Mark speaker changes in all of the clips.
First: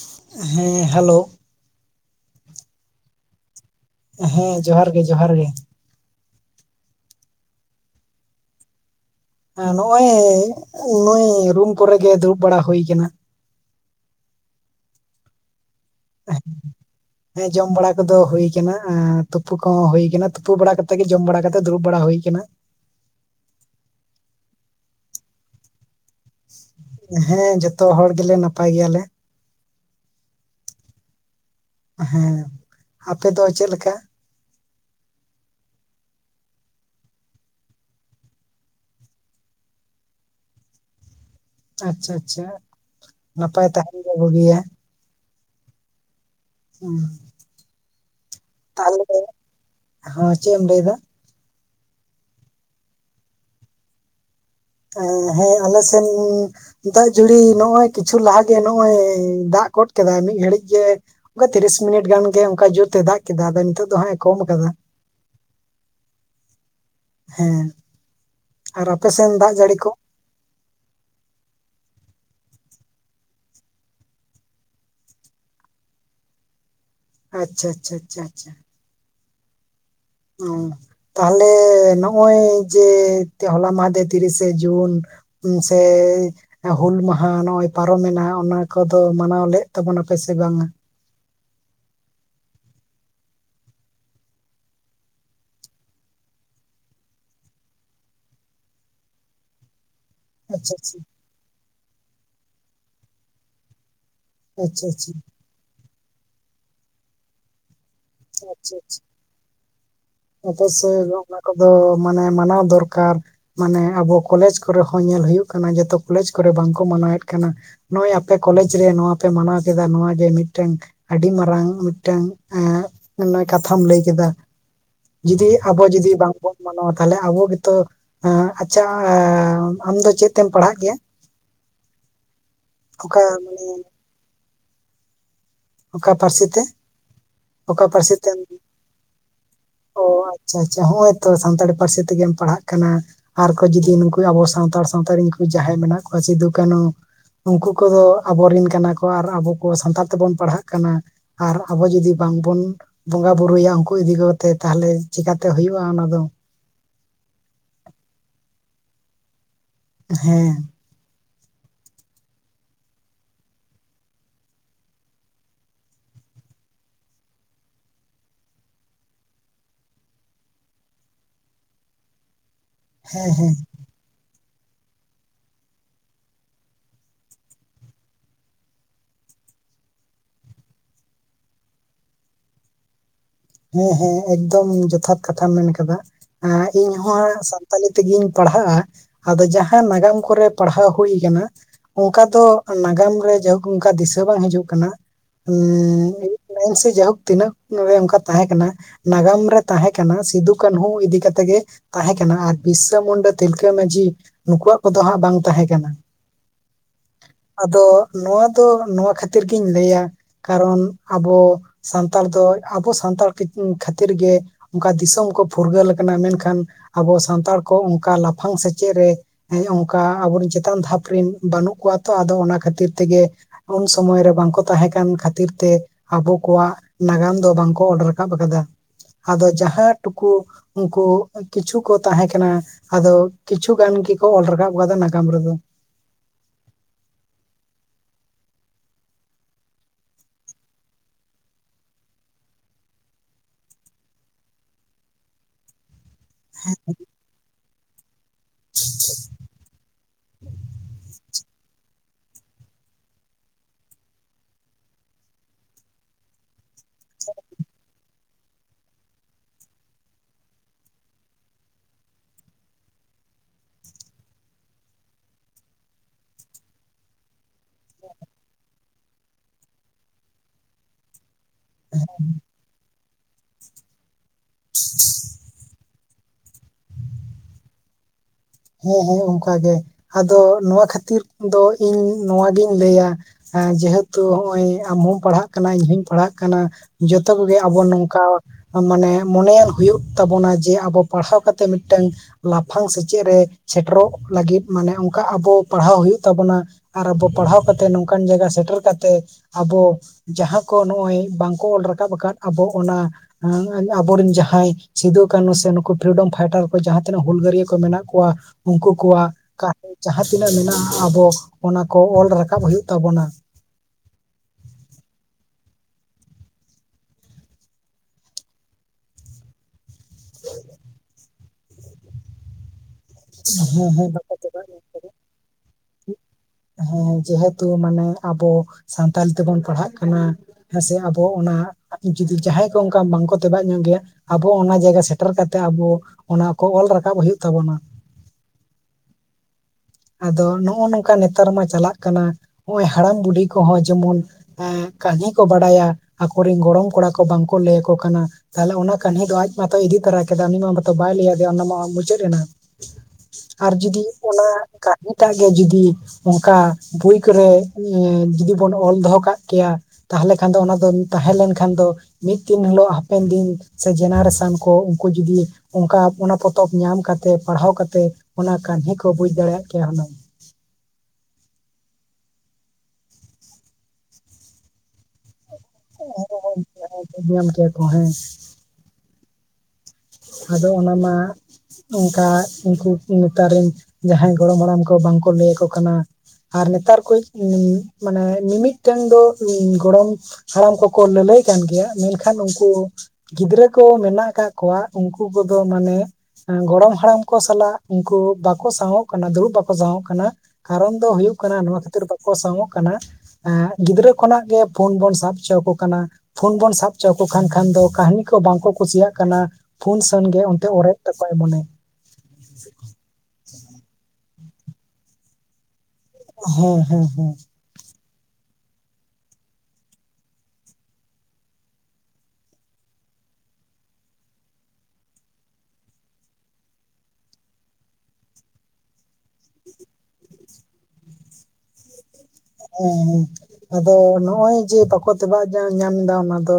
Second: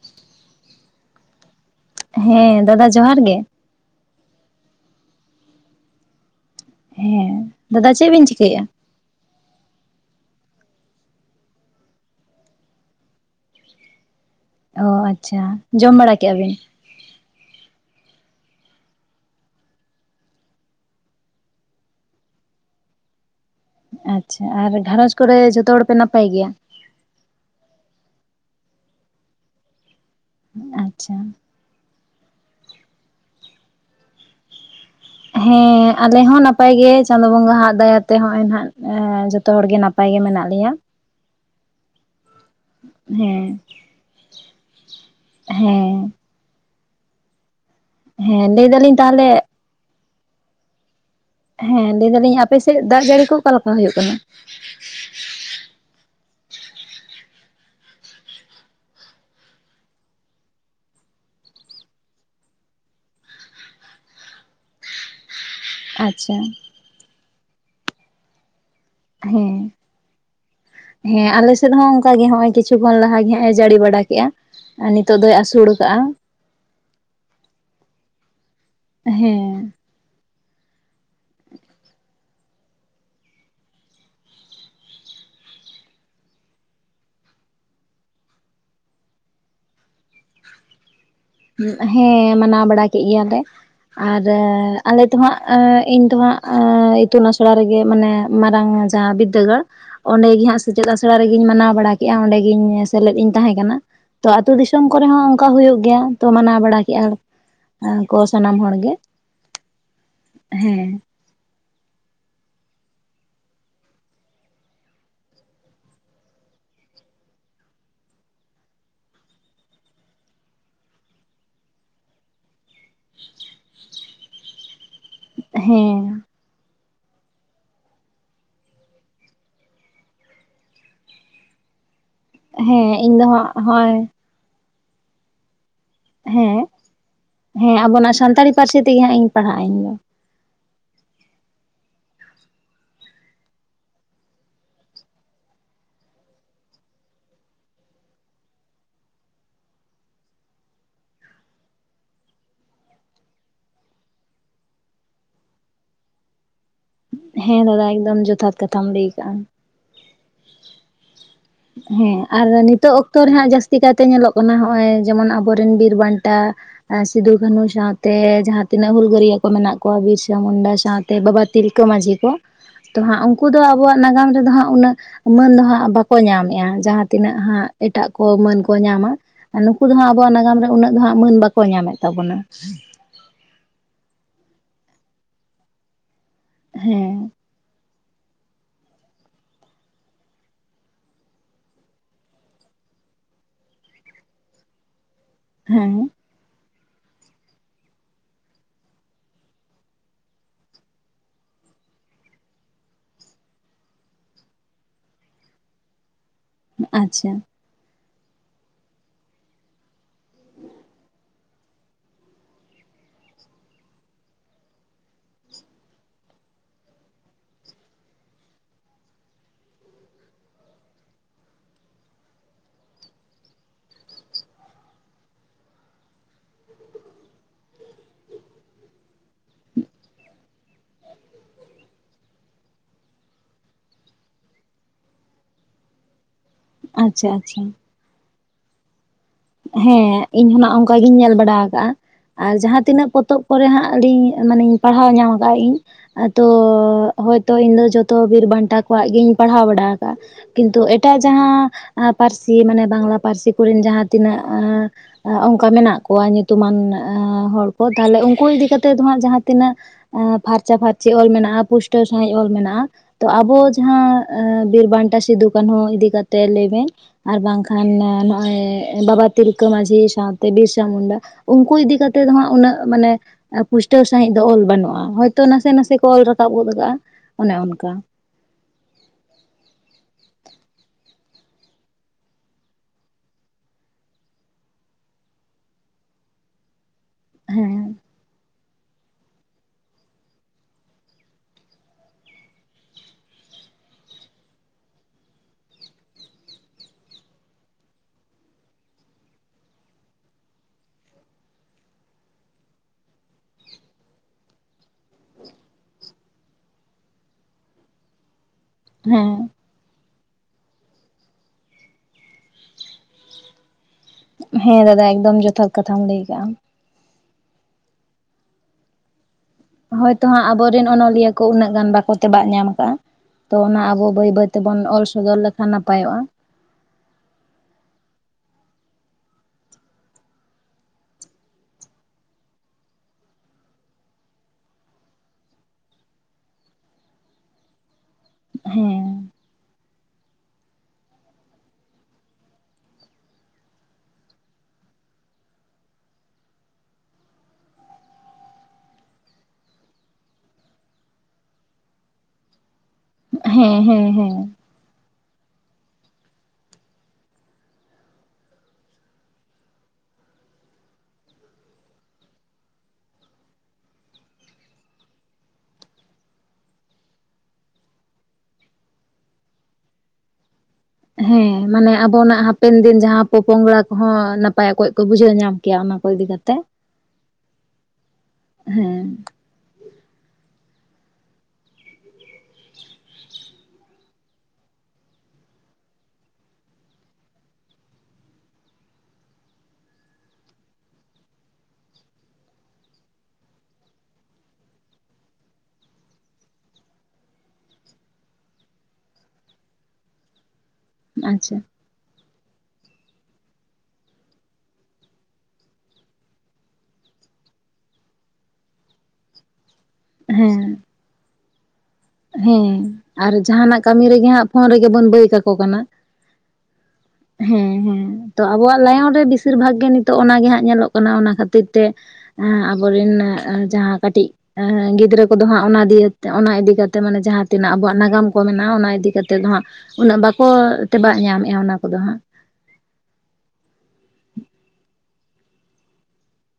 Speaker 1: [unintelligible] ᱦᱮᱸ ᱦᱮᱞᱚ
Speaker 2: ᱦᱮᱸ ᱫᱟᱫᱟ ᱡᱚᱦᱟᱨ ᱜᱮ
Speaker 1: ᱦᱮᱸ ᱡᱚᱦᱟᱨ ᱜᱮ ᱡᱚᱦᱟᱨ ᱜᱮ
Speaker 2: ᱦᱮᱸ ᱫᱟᱫᱟ ᱪᱮᱫ ᱵᱤᱱ ᱪᱤᱠᱟᱹᱭᱮᱫᱼᱟ?
Speaker 1: ᱱᱚᱜᱼᱚᱭ ᱱᱩᱭ ᱨᱩᱢ ᱠᱚᱨᱮ ᱜᱮ ᱫᱩᱲᱩᱵ ᱵᱟᱲᱟ ᱦᱩᱭ ᱟᱠᱟᱱᱟ᱾
Speaker 2: ᱚ ᱟᱪᱷᱟ ᱡᱚᱢ ᱵᱟᱲᱟ ᱠᱮᱫᱼᱟ ᱵᱤᱱ?
Speaker 1: ᱦᱮᱸ ᱡᱚᱢ ᱵᱟᱲᱟ ᱠᱚᱫᱚ ᱦᱩᱭ ᱟᱠᱟᱱᱟ ᱟᱨ ᱛᱩᱯᱩ ᱠᱚᱦᱚᱸ ᱦᱩᱭ ᱟᱠᱟᱱᱟ ᱛᱩᱯᱩ ᱵᱟᱲᱟ ᱠᱟᱛᱮᱜ ᱜᱮ ᱡᱚᱢ ᱵᱟᱲᱟ ᱠᱟᱛᱮᱜ ᱫᱩᱲᱩᱵ ᱵᱟᱲᱟ ᱦᱩᱭ ᱟᱠᱟᱱᱟ᱾
Speaker 2: ᱟᱪᱷᱟ ᱟᱨ ᱜᱷᱟᱨᱚᱡᱽ ᱠᱚᱨᱮ ᱡᱚᱛᱚ ᱦᱚᱲᱯᱮ ᱱᱟᱯᱟᱭ ᱜᱮᱭᱟ?
Speaker 1: ᱦᱮᱸ ᱡᱚᱛᱚ ᱦᱚᱲ ᱜᱮᱞᱮ ᱱᱟᱯᱟᱭ ᱜᱮᱭᱟᱞᱮ᱾
Speaker 2: ᱟᱪᱷᱟ
Speaker 1: ᱦᱮᱸ ᱟᱯᱮ ᱫᱚ ᱪᱮᱫ ᱞᱮᱠᱟ?
Speaker 2: ᱦᱮᱸ ᱟᱞᱮ ᱦᱚᱸ ᱱᱟᱯᱟᱭ ᱜᱮ ᱪᱟᱸᱫᱚ ᱵᱚᱸᱜᱟ ᱦᱟᱜ ᱫᱟᱭᱟᱛᱮ ᱦᱚᱸᱜᱼᱚᱭ ᱱᱟᱦᱟᱜ ᱡᱚᱛᱚ ᱦᱚᱲᱜᱮ ᱱᱟᱯᱼᱼ ᱯᱟᱭ ᱜᱮ ᱢᱮᱱᱟᱜ ᱞᱮᱭᱟ᱾
Speaker 1: ᱟᱪᱷᱟ ᱟᱪᱷᱟ
Speaker 2: ᱦᱮᱸ ᱦᱮᱸ
Speaker 1: ᱩᱸᱦ
Speaker 2: ᱦᱮᱸ ᱞᱟᱹᱭᱮᱫᱟᱞᱤᱧ ᱛᱟᱦᱞᱮᱼᱼ
Speaker 1: ᱦᱚᱸ ᱪᱮᱫ ᱮᱢ ᱞᱟᱹᱭᱮᱫᱟ?
Speaker 2: ᱦᱮᱸ ᱞᱟᱹᱭᱮᱫᱟᱞᱤᱧ ᱟᱯᱮᱥᱮᱫ ᱫᱟᱜ ᱡᱟᱹᱲᱤ ᱠᱚ ᱚᱠᱟᱞᱮᱠᱟ ᱦᱩᱭᱩᱜ ᱠᱟᱱᱟ?
Speaker 1: ᱮ ᱦᱮᱸ ᱟᱞᱮ ᱥᱮᱱᱼᱼ ᱫᱟᱜ ᱡᱟᱹᱲᱤ ᱱᱚᱜᱼᱚᱭ ᱠᱤᱪᱷᱩ ᱞᱟᱦᱟᱜᱮ ᱱᱚᱜᱼᱚᱭ ᱫᱟᱜ ᱜᱚᱫ ᱠᱮᱫᱟᱭ ᱢᱤᱫ ᱜᱷᱟᱹᱲᱤᱡ ᱜᱮᱼᱼ ᱚᱱᱠᱟ ᱛᱤᱨᱤᱥ ᱢᱤᱱᱤᱴ ᱜᱟᱱ ᱜᱮ ᱚᱱᱠᱟ ᱡᱩᱨ ᱛᱮ ᱫᱟᱜ ᱠᱮᱫᱟ ᱟᱫᱚ ᱱᱤᱛᱚᱜ ᱫᱚ ᱦᱟᱸᱜ ᱮ ᱠᱚᱢ ᱟᱠᱟᱫᱟ᱾
Speaker 2: ᱟᱪᱷᱟ
Speaker 1: ᱦᱮᱸ ᱟᱨ ᱟᱯᱮᱥᱮᱱ ᱫᱟᱜ
Speaker 2: ᱦᱮᱸ
Speaker 1: ᱡᱟᱹᱲᱤ ᱠᱚ?
Speaker 2: ᱦᱮᱸ ᱟᱞᱮ ᱥᱮᱫ ᱦᱚᱸ ᱚᱱᱠᱟᱜ ᱜᱮ ᱦᱚᱸᱜᱼᱚᱭ ᱠᱤᱪᱷᱩ ᱠᱷᱚᱱ ᱞᱟᱦᱟᱜᱮ ᱦᱟᱸᱜ ᱮ ᱡᱟᱹᱲᱤ ᱵᱟᱲᱟ ᱠᱮᱜᱼᱟ᱾ ᱟᱨ ᱱᱤᱛᱚᱜ ᱫᱚᱭ ᱟᱹᱥᱩᱲ ᱟᱠᱟᱜᱼᱟ᱾
Speaker 1: ᱟᱪᱷᱟ ᱟᱪᱷᱟ ᱟᱪᱷᱟ ᱟᱪᱷᱟ
Speaker 2: ᱦᱮᱸ
Speaker 1: ᱦᱚᱸ ᱛᱟᱦᱞᱮ ᱱᱚᱜᱼᱚᱭ ᱡᱮ ᱦᱚᱞᱟ ᱢᱟᱦᱫᱮᱨ ᱛᱤᱨᱤᱥᱮ ᱡᱩᱱᱼᱼ ᱤᱧ ᱥᱮᱡᱼᱼ ᱦᱩᱞ ᱢᱟᱦᱟ ᱱᱚᱜᱼᱚᱭ ᱯᱟᱨᱚᱢᱮᱱᱟ ᱚᱱᱟ ᱠᱚᱫᱚ ᱢᱟᱱᱟᱣ ᱞᱮᱫ ᱛᱟᱵᱚᱱᱟᱯᱮ ᱥᱮ ᱵᱟᱝᱟ?
Speaker 2: ᱦᱮᱸ ᱢᱟᱱᱟᱣ ᱵᱟᱲᱟ ᱠᱮᱜ ᱜᱮᱭᱟᱞᱮ᱾ ᱟᱨ ᱟᱞᱮ ᱫᱚ ᱦᱟᱸᱜ ᱤᱧ ᱫᱚ ᱦᱟᱸᱜ ᱤᱛᱩᱱ ᱟᱥᱲᱟ ᱨᱮᱜᱮ ᱢᱟᱱᱮ ᱢᱟᱨᱟᱝᱼᱼ ᱡᱟᱦᱟᱸ ᱵᱤᱨᱫᱟᱹᱜᱟᱲᱼᱼ ᱚᱸᱰᱮ ᱜᱮ ᱦᱟᱸᱜ
Speaker 1: ᱟᱪᱪᱷᱟ
Speaker 2: ᱥᱮᱪᱮᱫ
Speaker 1: ᱟᱪᱪᱷᱟ
Speaker 2: ᱟᱥᱲᱟ ᱨᱮᱜᱤᱧ ᱢᱟᱱᱟᱣ ᱵᱟᱲᱟ ᱠᱮᱜᱼᱟ ᱚᱸᱰᱮᱜᱤᱧ ᱥᱮᱞᱮᱫ ᱤᱧ ᱛᱟᱦᱮᱸ ᱠᱟᱱᱟ᱾ ᱛᱚ ᱟ ᱟᱹᱛᱩ ᱫᱤᱥᱚᱢ
Speaker 1: ᱟᱪᱪᱷᱟ
Speaker 2: ᱠᱚᱨᱮ
Speaker 1: ᱟᱪᱪᱷᱟ
Speaker 2: ᱦᱚᱸ ᱚᱱᱠᱟ ᱦᱩᱭᱩᱜ ᱜᱮᱭᱟ ᱛᱚ ᱢᱟᱱᱟᱣ ᱵᱟᱲᱟ ᱠᱮᱜᱼᱟ ᱞᱮ᱾ ᱮ ᱠᱚ ᱥᱟᱱᱟᱢ ᱦᱚᱲ ᱜᱮᱼᱼ
Speaker 1: ᱚᱵᱚᱥᱳᱭ ᱮᱵᱚᱝ ᱚᱱᱟ ᱠᱚᱫᱚ ᱢᱟᱱᱮ ᱢᱟᱱᱟᱣ ᱫᱚᱨᱠᱟᱨ᱾ ᱢᱟᱱᱮ ᱟᱵᱚ ᱠᱚᱞᱮᱡᱽ ᱠᱚᱨᱮ ᱦᱚᱸ ᱧᱮᱞ ᱦᱩᱭᱩᱜ ᱠᱟᱱᱟ ᱡᱚᱛᱚ ᱠᱚᱞᱮᱡᱽ ᱠᱚᱨᱮᱜ ᱵᱟᱝᱠᱚ ᱢᱟᱱᱟᱣᱮᱫ ᱠᱟᱱᱟ᱾ ᱱᱚᱜᱚᱭ ᱟᱯᱮ ᱠᱚᱞᱮᱡᱽ ᱨᱮ ᱱᱚᱣᱟ ᱯᱮ ᱢᱟᱱᱟᱣ ᱠᱮᱫᱟ ᱱᱚᱣᱟ ᱜᱮ ᱢᱤᱫᱴᱟᱝ ᱟᱹᱰᱤ ᱢᱟᱨᱟᱝ ᱢᱤᱫᱴᱟᱝᱼᱼ ᱮ ᱱᱚᱜᱼᱚᱭ ᱠᱟᱛᱷᱟᱢ ᱞᱟᱹᱭ ᱠᱮᱫᱟ ᱡᱩᱫᱤ ᱟᱵᱚ
Speaker 2: ᱦᱮᱸ
Speaker 1: ᱡᱩᱫᱤ ᱵᱟᱝ ᱵᱚᱱᱼᱼ ᱢᱟᱱᱟᱣᱟ ᱛᱟᱦᱞᱮ ᱟᱵᱚ ᱜᱮᱛᱚ ᱟᱪᱪᱷᱟ ᱟᱢ ᱫᱚ ᱪᱮᱫ ᱛᱮᱢ ᱯᱟᱲᱦᱟᱜ ᱜᱮᱭᱟ?
Speaker 2: ᱦᱮᱸ ᱤᱧ
Speaker 1: ᱚᱠᱟ
Speaker 2: ᱫᱚᱜ ᱦᱟᱸᱜ
Speaker 1: ᱢᱟᱱᱮ
Speaker 2: ᱦᱚᱸᱭᱼᱼ
Speaker 1: ᱚᱠᱟ ᱯᱟᱹᱨᱥᱤ
Speaker 2: ᱦᱮᱸ
Speaker 1: ᱛᱮ
Speaker 2: ᱦᱮᱸ
Speaker 1: ᱚᱠᱟ ᱯᱟᱹᱨᱥᱤ
Speaker 2: ᱟᱵᱚᱱᱟᱜ
Speaker 1: ᱛᱮᱢ
Speaker 2: ᱥᱟᱱᱛᱟᱲᱤ ᱯᱟᱹᱨᱥᱤ ᱛᱮᱜᱮ ᱦᱟᱸᱜ ᱤᱧ ᱯᱟᱲᱦᱟᱜᱼᱟ ᱤᱧ ᱫᱚ
Speaker 1: ᱚᱻ ᱟᱪᱪᱷᱟ ᱟᱪᱪᱷᱟ ᱦᱚᱸᱜᱼᱚᱭ ᱛᱚ ᱥᱟᱱᱛᱟᱲᱤ ᱯᱟᱹᱨᱥᱤ ᱛᱮᱜᱮᱢ ᱯᱟᱲᱦᱟᱜ ᱠᱟᱱᱟ᱾ ᱟᱨ ᱠᱚ ᱡᱩᱫᱤ ᱱᱩᱠᱩ ᱟᱵᱚ ᱥᱟᱱᱛᱟᱲ ᱥᱟᱶᱛᱟ ᱨᱮᱱᱠᱩ ᱡᱟᱦᱟᱸᱭ ᱢᱮᱱᱟᱜ ᱠᱚᱣᱟ ᱥᱤᱫᱩᱼᱠᱟᱹᱱᱦᱩ ᱩᱱᱠᱩ ᱠᱚᱫᱚ ᱟᱵᱚᱨᱮᱱ ᱠᱟᱱᱟ ᱠᱚ ᱟᱨ ᱟᱵᱚ ᱠᱚ ᱥᱟᱱᱛᱟᱲ ᱛᱮᱵᱚᱱ ᱯᱟᱲᱦᱟᱜᱼᱼ ᱠᱟᱱᱟ ᱟᱨ ᱟᱵᱚ ᱡᱩᱫᱤ ᱵᱟᱝ ᱵᱚᱱᱼᱼ ᱵᱚᱸᱜᱟ ᱵᱩᱨᱩᱭᱟ ᱩᱱᱠᱩ ᱤᱫᱤ ᱠᱚᱛᱮ ᱛᱟᱦᱚᱞᱮ ᱪᱤᱠᱟᱛᱮ ᱦᱩᱭᱩᱜᱼᱟ ᱚᱱᱟ ᱫᱚ
Speaker 2: ᱦᱮᱸ ᱫᱟᱫᱟ ᱮᱠᱫᱚᱢ ᱡᱚᱛᱷᱟᱛ ᱠᱟᱛᱷᱟᱢ ᱞᱟᱹᱭ ᱟᱠᱟᱜᱼᱟ᱾
Speaker 1: ᱦᱮᱸ
Speaker 2: ᱦᱮᱸ ᱟᱨ ᱱᱤᱛᱚᱜ ᱚᱠᱛᱚ ᱨᱮ ᱦᱟᱸᱜ ᱡᱟᱹᱥᱛᱤ ᱠᱟᱭᱛᱮ ᱧᱮᱞᱚᱜ ᱠᱟᱱᱟ ᱱᱚᱜᱼᱚᱭ ᱡᱮᱢᱚᱱ ᱟᱵᱚᱨᱮᱱ ᱵᱤᱨ ᱵᱟᱱᱴᱟᱼᱼ ᱟᱨ ᱥᱤᱫᱩ ᱠᱟᱹᱱᱦᱩ ᱥᱟᱶᱛᱮ ᱡᱟᱦᱟᱸ ᱛᱤᱱᱟᱹᱜ ᱦᱩᱞᱜᱟᱹᱨᱭᱟᱹ ᱠᱚ ᱢᱮᱱᱟᱜ ᱠᱚᱣᱟ ᱵᱤᱨᱥᱟ ᱢᱩᱱᱰᱟ ᱥᱟᱶᱛᱮᱼᱼ ᱛᱮ ᱵᱟᱵᱟ ᱛᱤᱞᱠᱟᱹ ᱢᱟᱺᱡᱷᱤ ᱠᱚᱼᱼ ᱛᱚ ᱦᱟᱸᱜ
Speaker 1: ᱦᱮᱸ
Speaker 2: ᱩᱱᱠᱩ
Speaker 1: ᱦᱮᱸ
Speaker 2: ᱫᱚ ᱟᱵᱚᱣᱟᱜ ᱱᱟᱜᱟᱢ ᱨᱮᱫᱚ ᱦᱟᱸᱜ ᱩᱱᱟᱹᱜ ᱢᱟᱹᱱ ᱫᱚ ᱦᱟᱸᱜ ᱵᱟᱠᱚᱼᱼ ᱠᱚ ᱧᱟᱢᱮᱜᱼᱟ ᱡᱟᱦᱟᱸ ᱛᱤᱱᱟᱹᱜ ᱦᱟᱸᱜ ᱮᱴᱟᱜ ᱠᱚ ᱢᱟᱹᱱ ᱠᱚ ᱧᱟᱢᱟ᱾ ᱱᱩᱠᱩ ᱫᱚ ᱦᱟᱸᱜ ᱟᱵᱚᱣᱟᱜ ᱱᱟᱜᱟᱢ ᱨᱮ ᱩᱱᱟᱹᱜ ᱫᱚ ᱦᱟᱸᱜ ᱢᱟᱹᱱ ᱵᱟᱠᱚ ᱧᱟᱢᱮᱫ ᱛᱟᱵᱚᱱᱟ᱾
Speaker 1: ᱦᱮᱸ ᱦᱮᱸ ᱮᱠᱫᱚᱢ ᱡᱚᱛᱷᱟᱛ ᱠᱟᱛᱷᱟᱢ ᱢᱮᱱ ᱟᱠᱟᱫᱟ ᱤᱧ
Speaker 2: ᱦᱮᱸ
Speaker 1: ᱦᱚᱸᱼᱼ ᱥᱟᱱᱛᱟᱞᱤ ᱛᱮᱜᱤᱧ ᱯᱟᱲᱦᱟᱜᱼᱟ ᱟᱫᱚ ᱡᱟᱦᱟᱸ ᱱᱟᱜᱟᱢ ᱠᱚᱨᱮ ᱯᱟᱲᱦᱟᱣ ᱦᱩᱭ ᱟᱠᱟᱱᱟ᱾ ᱚᱱᱠᱟ ᱫᱚ ᱱᱟᱜᱟᱢ ᱨᱮ ᱡᱟᱭᱦᱳᱠ ᱚᱱᱠᱟ ᱫᱤᱥᱟᱹ ᱵᱟᱝ ᱦᱤᱡᱩᱜ ᱠᱟᱱᱟ᱾
Speaker 2: ᱦᱮᱸ
Speaker 1: ᱦᱮ ᱥᱮ ᱡᱟᱭᱦᱳᱠ ᱛᱤᱱᱟᱹᱜ ᱚᱱᱠᱟ᱾ ᱛᱟᱦᱮᱸ ᱠᱟᱱᱟ ᱱᱟᱜᱟᱢ ᱨᱮ ᱛᱟᱦᱮᱸ ᱠᱟᱱᱟ ᱥᱤᱫᱩ ᱠᱟᱹᱱᱦᱩ ᱤᱫᱤ ᱠᱟᱛᱮᱜ ᱜᱮᱼᱼ ᱛᱟᱦᱮᱸ ᱠᱟᱱᱟ ᱟᱨ ᱵᱤᱨᱥᱟᱹ ᱢᱩᱱᱰᱟᱹ ᱛᱤᱞᱠᱟᱹ ᱢᱟᱺᱡᱷᱤ ᱱᱩᱠᱩᱣᱟᱜ ᱠᱚᱫᱚ ᱦᱟᱸᱜ ᱵᱟᱝ ᱛᱟᱦᱮᱸ ᱠᱟᱱᱟ᱾
Speaker 2: ᱟᱪᱪᱷᱟ
Speaker 1: ᱟᱫᱚ ᱱᱚᱣᱟ ᱫᱚ ᱱᱚᱣᱟ ᱠᱷᱟᱹᱛᱤᱨ ᱜᱤᱧ ᱞᱟᱹᱭᱟᱼᱼ ᱠᱟᱨᱚᱱ ᱟᱵᱚ ᱥᱟᱱᱛᱟᱞ ᱫᱚ ᱟᱵᱚ ᱥᱟᱱᱛᱟᱲ ᱠᱷᱟᱹᱛᱤᱨ ᱜᱮᱼᱼ ᱚᱱᱠᱟ ᱫᱤᱥᱚᱢ ᱠᱚ ᱯᱷᱩᱨᱜᱟᱹᱞ ᱠᱟᱱᱟ ᱢᱮᱱᱠᱷᱟᱱ ᱟᱵᱚ ᱥᱟᱱᱛᱟᱲ ᱠᱚ ᱚᱱᱠᱟ ᱞᱟᱯᱷᱟᱝ ᱥᱮᱪᱮᱫ ᱨᱮᱼᱼ ᱮ ᱚᱱᱠᱟ ᱟᱵᱚᱨᱮᱱ ᱪᱮᱛᱟᱱ ᱫᱷᱟᱯ ᱨᱮᱱ ᱵᱟᱹᱱᱩᱜ ᱠᱚᱣᱟ ᱛᱚ ᱟᱫᱚ ᱚᱱᱟ ᱠᱷᱟᱹᱛᱤᱨ ᱛᱮᱜᱮᱼᱼ ᱩᱱ ᱥᱚᱢᱚᱭ ᱨᱮ ᱵᱟᱝᱠᱚ ᱛᱟᱦᱮᱸ ᱠᱟᱱ ᱠᱷᱟᱹᱛᱤᱨ ᱛᱮ ᱟᱵᱚ ᱠᱚᱣᱟᱜ ᱱᱟᱜᱟᱢ ᱫᱚ ᱵᱟᱝ ᱠᱚᱼᱼ ᱠᱚ ᱚᱞ ᱨᱟᱠᱟᱵ ᱟᱠᱟᱫᱟ ᱟᱫᱚ ᱡᱟᱦᱟᱸ ᱴᱩᱠᱩ ᱩᱱᱠᱩᱼᱼ ᱠᱤᱪᱷᱩ ᱠᱚ ᱛᱟᱦᱮᱸ ᱠᱟᱱᱟ ᱟᱫᱚ ᱠᱤᱪᱷᱩ ᱜᱟᱱ ᱜᱮᱠᱚ ᱚᱞ ᱨᱟᱠᱟᱵ ᱟᱠᱟᱫᱟ ᱱᱟᱜᱟᱢ ᱨᱮᱫᱚᱼᱼ
Speaker 2: ᱟᱪᱪᱷᱟ ᱟᱪᱪᱷᱟ ᱦᱮᱸ ᱤᱧ ᱦᱚᱸ ᱱᱟᱜ ᱚᱱᱠᱟ ᱜᱤᱧ ᱧᱮᱞ ᱵᱟᱲᱟ ᱟᱠᱟᱜᱼᱟ᱾ ᱟᱨ ᱡᱟᱦᱟᱸ ᱛᱤᱱᱟᱹᱜ ᱯᱚᱛᱚᱵᱽ ᱠᱚᱨᱮ ᱦᱟᱸᱜ ᱞᱤᱧ ᱢᱟᱱᱮ ᱯᱟᱲᱦᱟᱣ ᱧᱟᱢ ᱟᱠᱟᱫ ᱤᱧ ᱛᱚᱼᱼ
Speaker 1: ᱦᱮᱸ
Speaker 2: ᱦᱳᱭᱛᱚ ᱤᱧ ᱫᱚ ᱡᱚᱛᱚ ᱵᱤᱨ ᱵᱟᱱᱴᱟ ᱠᱚᱣᱟᱜ ᱜᱮᱤᱧᱼᱼ ᱯᱟᱲᱦᱟᱣ ᱵᱟᱲᱟ ᱟᱠᱟᱜᱼᱟ ᱠᱤᱱᱛᱩ ᱮᱴᱟᱜ ᱡᱟᱦᱟᱸ ᱯᱟᱹᱨᱥᱤ ᱢᱟᱱᱮ ᱵᱟᱝᱞᱟ ᱯᱟᱹᱨᱥᱤ ᱠᱚᱨᱮᱱ ᱡᱟᱦᱟᱸᱼᱼ ᱛᱤᱱᱟᱹᱜ ᱚᱱᱠᱟ ᱢᱮᱱᱟᱜ ᱠᱚᱣᱟ ᱧᱩᱛᱩᱢᱟᱱ ᱦᱚᱲ ᱠᱚ ᱛᱟᱦᱞᱮ ᱩᱱᱠᱩ ᱤᱫᱤ ᱠᱟᱛᱮᱜ ᱫᱚ ᱦᱟᱸᱜ ᱡᱟᱦᱟᱸᱛᱤᱱᱟᱹᱜᱼᱼ ᱯᱷᱟᱨᱪᱟᱼ ᱯᱷᱟᱨᱪᱤ ᱚᱞ ᱢᱮᱱᱟᱜᱼᱟ ᱯᱩᱥᱴᱟᱹᱣ ᱥᱟᱺᱦᱤᱡ ᱚᱞ ᱢᱮᱱᱟᱜᱼᱟ᱾ ᱛᱚ ᱟᱵᱚ ᱡᱟᱦᱟᱸ ᱵᱤᱨ ᱵᱟᱱᱴᱟ ᱥᱤᱫᱩ ᱠᱟᱹᱱᱦᱩ ᱤᱫᱤ ᱠᱟᱛᱮ ᱞᱟᱹᱭᱵᱤᱱ, ᱟᱨ ᱵᱟᱝᱠᱷᱟᱸᱱᱱ ᱱᱚᱜᱼᱚᱭ, ᱮᱸ ᱵᱟᱵᱟ ᱛᱤᱞᱠᱟᱹ ᱢᱟᱺᱡᱷᱤ ᱥᱟᱶᱛᱮ ᱵᱤᱨᱥᱟᱹ ᱢᱩᱱᱰᱟᱹ ᱩᱱᱠᱩ ᱤᱫᱤ ᱠᱟᱛᱮ ᱫᱚ ᱦᱟᱸᱜ ᱩᱱᱟᱹᱜ ᱢᱟᱱᱮ ᱮᱸ ᱯᱩᱥᱴᱟᱹᱣ ᱥᱟᱺᱦᱤᱡ ᱫᱚ ᱚᱞ ᱵᱟᱹᱱᱩᱜᱼᱟ, ᱦᱚᱭ ᱛᱳ ᱱᱟᱥᱮ ᱱᱟᱥᱮ ᱠᱚ ᱚᱞ ᱨᱟᱠᱟᱵ ᱜᱚᱫ ᱟᱠᱟᱫᱼᱟ ᱚᱱᱮ ᱚᱱᱠᱟ᱾
Speaker 1: ᱦᱮᱸ ᱦᱮᱸ ᱚᱸᱠᱟ ᱜᱮ ᱟᱫᱚ ᱱᱚᱣᱟ ᱠᱷᱟᱹᱛᱤᱨᱠ ᱫᱚ ᱤᱧ ᱱᱚᱣᱟ ᱜᱤᱧ ᱞᱟᱹᱭᱼᱟ, ᱮᱸ ᱡᱮᱦᱮᱛᱩ ᱦᱚᱸᱜᱼᱚᱭ ᱟᱢᱦᱚᱸᱢ ᱯᱟᱲᱦᱟᱜ ᱠᱟᱱᱟ ᱤᱧ ᱦᱩᱸᱧ ᱯᱟᱲᱦᱟᱜ ᱠᱟᱱᱟ ᱡᱚᱛᱚ ᱠᱚᱜᱮ ᱟᱵᱚ
Speaker 2: ᱦᱮᱸ
Speaker 1: ᱱᱚᱝᱠᱟ ᱦᱚᱭ ᱢᱟᱱᱮ ᱢᱚᱱᱮᱭᱟᱱ ᱦᱩᱭᱩᱜ ᱛᱟᱵᱚᱱᱟ ᱡᱮ ᱟᱵᱚ ᱯᱟᱲᱦᱟᱣ ᱠᱟᱛᱮ ᱢᱤᱫᱴᱟᱹᱝ ᱞᱟᱯᱷᱟᱝ ᱥᱮᱪᱮᱫ ᱨᱮ ᱥᱮᱴᱮᱨᱚᱜ ᱞᱟᱹᱜᱤᱫ ᱢᱟᱱᱮ ᱚᱸᱠᱟ ᱟᱵᱚ ᱯᱟᱲᱦᱟᱣ ᱦᱩᱭᱩᱜ ᱛᱟᱵᱚᱱᱟ, ᱟᱨ ᱟᱵᱚ ᱯᱟᱲᱦᱟᱣ ᱠᱟᱛᱮ ᱱᱚᱝᱠᱟᱱ ᱡᱟᱭᱜᱟ ᱥᱮᱴᱮᱨ ᱠᱟᱛᱮ ᱟᱵᱚ ᱡᱟᱦᱟᱸ ᱠᱚ ᱱᱚᱜᱼᱚᱭ ᱵᱟᱝᱠᱚ ᱚᱞ ᱨᱟᱠᱟᱵ ᱟᱠᱟᱫ ᱟᱵᱚ ᱚᱱᱟ ᱟᱸ ᱟᱡ ᱟᱵᱚᱨᱤᱱ ᱡᱟᱦᱟᱸᱭ ᱥᱤᱫᱩ ᱠᱟᱹᱱᱩ ᱥᱮ ᱱᱩᱠᱩ ᱯᱷᱤᱨᱤᱰᱚᱢ ᱯᱷᱟᱭᱴᱟᱨ ᱠᱚ ᱡᱟᱦᱟᱸ ᱛᱤᱱᱟᱹᱜ ᱦᱩᱞᱜᱟᱹᱨᱤᱭᱟᱹ ᱠᱚ ᱢᱮᱱᱟᱜ ᱠᱚᱣᱟ ᱩᱸᱠᱩ ᱠᱚᱣᱟᱜ
Speaker 2: ᱦᱮᱸ
Speaker 1: ᱠᱟ [inaudible] ᱡᱟᱦᱟᱸ ᱛᱤᱱᱟᱹᱜ ᱢᱮᱱᱟᱜᱼᱟ ᱟᱵᱚ ᱚᱱᱟ ᱠᱚ ᱚᱞ ᱨᱟᱠᱟᱵ ᱦᱩᱭᱩᱜ ᱛᱟᱵᱚᱱᱟ᱾
Speaker 2: ᱮᱸᱯ ᱦᱮᱸ ᱫᱟᱫᱟ ᱮᱠᱫᱚᱢ ᱡᱚᱛᱷᱟᱛ ᱠᱟᱛᱷᱟᱢ ᱞᱟᱹᱭ ᱟᱠᱟᱜᱼᱟᱢ, ᱦᱳᱭᱛᱚ ᱦᱟᱸᱜ ᱟᱵᱚᱨᱤᱱ ᱚᱱᱚᱞᱤᱭᱟᱹ ᱠᱚ ᱩᱱᱟᱹᱜ ᱜᱟᱱ ᱵᱟᱠᱚ ᱛᱮᱵᱟᱜ ᱧᱟᱢ ᱟᱠᱟᱜᱼᱟ, ᱛᱚ ᱚᱱᱟ
Speaker 1: ᱦᱮᱸ
Speaker 2: ᱟᱵᱚ
Speaker 1: ᱦᱮᱸ
Speaker 2: ᱵᱟᱹᱭ
Speaker 1: ᱵᱟᱠᱚ
Speaker 2: ᱵᱟᱹᱭ
Speaker 1: ᱪᱟᱵᱟᱜ
Speaker 2: ᱛᱮᱵᱚᱱ ᱚᱞ ᱥᱚᱫᱚᱨ ᱞᱮᱠᱷᱟᱱ ᱱᱟᱯᱟᱭᱚᱜᱼᱟ᱾
Speaker 1: ᱦᱮᱸ ᱦᱮᱸ ᱡᱮᱦᱮᱛᱩ ᱢᱟᱱᱮ ᱟᱵᱚ ᱥᱟᱱᱛᱟᱞᱤ ᱛᱮᱵᱚᱱ ᱯᱟᱲᱦᱟᱜ ᱠᱟᱱᱟ, ᱦᱮᱸ ᱥᱮ ᱟᱵᱚ ᱚᱱᱟᱜ ᱡᱩᱫᱤ ᱡᱟᱦᱟᱸᱭ ᱠᱚ ᱚᱸᱠᱟ ᱵᱟᱝ ᱠᱚ ᱛᱮᱵᱟᱜ ᱧᱚᱸᱜᱽᱼᱮᱜᱼᱟ, ᱟᱵᱚ ᱚᱱᱟ ᱡᱟᱭᱜᱟ ᱥᱮᱴᱮᱨ ᱠᱟᱛᱮ ᱟᱵᱚ ᱚᱱᱟ ᱠᱚ ᱚᱞ ᱨᱟᱠᱟᱵ ᱦᱩᱭᱩᱜ ᱛᱟᱵᱚᱱᱟ᱾
Speaker 2: ᱩᱸᱯ ᱦᱮᱸ,
Speaker 1: ᱟᱫᱚ ᱱᱚᱜᱼᱚ ᱱᱚᱝᱠᱟ ᱱᱮᱛᱟᱨ ᱢᱟ ᱪᱟᱞᱟᱜ ᱠᱟᱱᱟ ᱱᱚᱜ-ᱚᱭ ᱦᱟᱲᱟᱢ ᱵᱩᱰᱷᱤ ᱠᱚᱦᱚᱸ ᱡᱮᱢᱚᱱ ᱮᱸ ᱠᱟᱹᱦᱱᱤ ᱠᱚ ᱵᱟᱰᱟᱭᱟ ᱟᱠᱚ ᱨᱤᱱ ᱜᱚᱲᱚᱢ ᱠᱚᱲᱟ ᱠᱚ ᱵᱟᱝᱠᱚ ᱞᱟᱹᱭ ᱟᱠᱚ ᱠᱟᱱᱟ, ᱛᱟᱦᱮᱞᱮ ᱚᱱᱟ ᱠᱟᱹᱱᱦᱤ ᱫᱚ ᱟᱡ ᱢᱟᱛᱚ ᱤᱫᱤ ᱛᱟᱨᱟ ᱠᱮᱫᱟ, ᱩᱱᱤᱢᱟ ᱢᱟᱛᱚ ᱵᱟᱭ ᱞᱟᱹᱭ ᱟᱫ ᱫᱮᱭᱟ ᱚᱱᱟ ᱢᱟ ᱢᱩᱪᱟᱹᱫ ᱮᱱᱟ᱾
Speaker 2: ᱩᱸᱜ, ᱦᱮᱸ ᱦᱮᱸ ᱦᱮᱸ᱾
Speaker 1: ᱠᱟᱹᱦᱱᱤ ᱴᱟᱜ ᱜᱮ ᱡᱩᱫᱤ ᱚᱸᱠᱟ ᱵᱩᱭ ᱠᱚᱨᱮ ᱩᱸ ᱡᱩᱫᱤ ᱵᱚᱱ ᱚᱞ ᱫᱚᱦᱚ ᱠᱟᱜ ᱠᱮᱭᱟ ᱛᱟᱦᱚᱞᱮ ᱠᱷᱟᱱ ᱫᱚ ᱚᱱᱟ ᱫᱚᱢ ᱛᱟᱦᱮᱸ ᱞᱮᱱᱠᱷᱟᱱ ᱫᱚ, ᱢᱤᱫ ᱫᱤᱱ ᱦᱤᱞᱳᱜ ᱦᱟᱯᱮᱱ ᱫᱤᱱ, ᱥᱮ ᱡᱮᱱᱟ ᱨᱮᱥᱟᱱ ᱠᱚ ᱩᱸᱠᱩ ᱡᱩᱫᱤ ᱚᱱᱠᱟᱵ ᱚᱱᱟ ᱯᱚᱛᱚᱵ ᱧᱟᱢ ᱠᱟᱛᱮ ᱯᱟᱲᱦᱟᱣ ᱠᱟᱛᱮ ᱚᱱᱟ ᱠᱟᱱᱦᱤ ᱠᱚ ᱵᱩᱡᱽ ᱫᱟᱲᱮᱭᱟᱫ ᱠᱮᱭᱟ ᱦᱩᱱᱟᱹᱝ᱾
Speaker 2: ᱦᱮᱸ ᱢᱟᱱᱮ ᱟᱵᱚᱱᱟᱜ ᱦᱟᱯᱮᱱ ᱫᱤᱱ ᱡᱟᱦᱟᱸ ᱯᱚ ᱯᱚᱝᱜᱽᱲᱟ ᱠᱚᱦᱚᱸ ᱱᱟᱯᱟᱭ ᱚᱠᱚᱡ ᱠᱚ ᱵᱩᱡᱷᱟᱹᱣ ᱧᱟᱢ ᱠᱮᱭᱟ ᱚᱱᱟ ᱠᱚ ᱤᱫᱤ ᱠᱟᱛᱮᱜ,
Speaker 1: ᱧᱟᱢ ᱠᱮᱭᱟ ᱠᱚ ᱦᱮᱸ
Speaker 2: ᱦᱮᱸ᱾
Speaker 1: ᱟᱫᱚ ᱚᱱᱟ ᱱᱟᱜ ᱚᱸᱠᱟ ᱩᱱᱠᱩ ᱱᱮᱛᱟᱨ ᱨᱤᱱ ᱡᱟᱦᱟᱸᱭ ᱜᱚᱲᱚᱢ ᱦᱟᱲᱟᱢ ᱠᱚ ᱵᱟᱝ ᱠᱚ ᱞᱟᱹᱭ ᱟᱠᱚ ᱠᱟᱱᱟ ᱟᱨ ᱱᱮᱛᱟᱨ ᱠᱚᱭᱤᱡ ᱩᱸ ᱢᱟᱱᱮ ᱢᱤᱢᱤᱫᱴᱟᱹᱝ ᱫᱚ ᱩᱸ ᱜᱚᱲᱚᱢ ᱦᱟᱲᱟᱢ ᱠᱚᱠᱚ ᱞᱟᱹᱞᱟᱹᱭ ᱠᱟᱱ ᱜᱮᱭᱟ, ᱢᱮᱱᱠᱷᱟᱱ ᱩᱸᱠᱩ ᱜᱤᱫᱽᱨᱟᱹ ᱠᱚ ᱢᱮᱱᱟᱜ ᱟᱠᱟᱜ ᱠᱚᱣᱟ ᱩᱱᱠᱩ ᱠᱚᱫᱚ ᱢᱟᱱᱮ ᱮᱸ ᱜᱚᱲᱚᱢ ᱦᱟᱲᱟᱢ ᱠᱚ ᱥᱟᱞᱟᱜ ᱩᱸᱠᱩ ᱵᱟᱠᱚ ᱥᱟᱶᱼᱚᱜ ᱠᱟᱱᱟ ᱫᱩᱲᱩᱵ ᱵᱟᱠᱚ ᱥᱟᱶᱼᱚᱜ ᱠᱟᱱᱟ, ᱠᱟᱨᱚᱱ ᱫᱚ ᱦᱩᱭᱩᱜ ᱠᱟᱱᱟ
Speaker 2: ᱟᱪᱪᱷᱟ
Speaker 1: ᱱᱚᱣᱟ ᱠᱷᱟᱹᱛᱤᱨ ᱵᱟᱠᱚ ᱥᱟᱶᱼᱚᱜ ᱠᱟᱱᱟ, ᱮᱸᱜ ᱜᱤᱫᱽᱨᱟᱹ ᱠᱷᱚᱱᱟᱜ ᱜᱮ ᱯᱷᱳᱱ ᱵᱚᱱ ᱥᱟᱵ ᱚᱪᱚ ᱟᱠᱚ ᱠᱟᱱᱟ, ᱯᱷᱳᱱ ᱵᱚᱱ ᱥᱟᱵ ᱚᱪᱚ ᱟᱠᱚ ᱠᱷᱟᱱ ᱠᱷᱟᱱ ᱫᱚ ᱠᱟᱦᱱᱤ ᱠᱚ ᱵᱟᱝ ᱠᱚ ᱠᱩᱥᱤᱭᱟᱜ ᱠᱟᱱᱟ, ᱯᱷᱳᱱ ᱥᱮᱱ ᱜᱮ ᱚᱱᱛᱮ
Speaker 2: ᱦᱮᱸ
Speaker 1: ᱚᱨᱮᱫ ᱛᱟᱠᱚ ᱣᱟᱭ ᱢᱚᱱᱮ᱾
Speaker 2: ᱦᱮᱸ ᱟᱨ ᱡᱟᱦᱟᱸᱱᱟᱜ ᱠᱟᱹᱢᱤ ᱨᱮᱜᱮ ᱦᱟᱸᱜ ᱯᱷᱳᱱ ᱨᱮᱜᱮ ᱵᱚᱱ ᱵᱟᱹᱭ ᱠᱟᱠᱚ ᱠᱟᱱᱟ᱾
Speaker 1: ᱦᱮᱸ, ᱦᱮᱸ ᱦᱮᱸ ᱦᱩᱸ᱾
Speaker 2: ᱦᱩᱸ ᱦᱩᱸ ᱛᱚ ᱟᱵᱚᱣᱟᱜ ᱞᱟᱹᱭ ᱚᱸᱰᱮ ᱵᱤᱥᱤᱨ ᱵᱷᱟᱜᱽ ᱜᱮ ᱱᱤᱛᱚᱜ ᱚᱱᱟᱜᱮ ᱦᱟᱸᱜ ᱧᱮᱞᱚᱜ ᱠᱟᱱᱟ ᱚᱱᱟ ᱠᱷᱟᱹᱛᱤᱨ ᱛᱮ ᱮᱸ ᱟᱵᱚ ᱨᱤᱱ ᱮᱸ ᱡᱟᱦᱟᱸ ᱠᱟᱹᱴᱤᱡ ᱮᱸ ᱜᱤᱫᱽᱨᱟᱹ ᱠᱚᱫᱚ ᱦᱟᱸᱜ ᱚᱱᱟ ᱫᱤᱭᱟᱹᱻᱛᱮ, ᱚᱱᱟ ᱤᱫᱤ ᱠᱟᱛᱮ ᱢᱟᱱᱮ ᱡᱟᱦᱟᱸ ᱛᱤᱱᱟᱹᱜ ᱟᱵᱚᱣᱟᱜ ᱱᱟᱜᱽᱼᱟᱢ ᱠᱚ ᱢᱮᱱᱟᱜᱼᱟ ᱚᱱᱟ ᱤᱫᱤ ᱠᱟᱛᱮ ᱫᱚ ᱦᱟᱸᱜ ᱩᱱᱟᱹᱜ ᱵᱟᱠᱚ ᱛᱮᱵᱟᱜ ᱧᱟᱢᱮᱫᱼᱟ ᱚᱱᱟ ᱠᱚᱫᱚ ᱦᱟᱸᱜ᱾
Speaker 1: ᱦᱮᱸ ᱦᱮᱸ ᱟᱫᱚ ᱱᱚᱜᱼᱚᱭ ᱡᱮ ᱵᱟᱠᱚ ᱛᱮᱵᱟᱜ ᱧᱟᱢᱫᱟ ᱚᱱᱟ ᱫᱚ,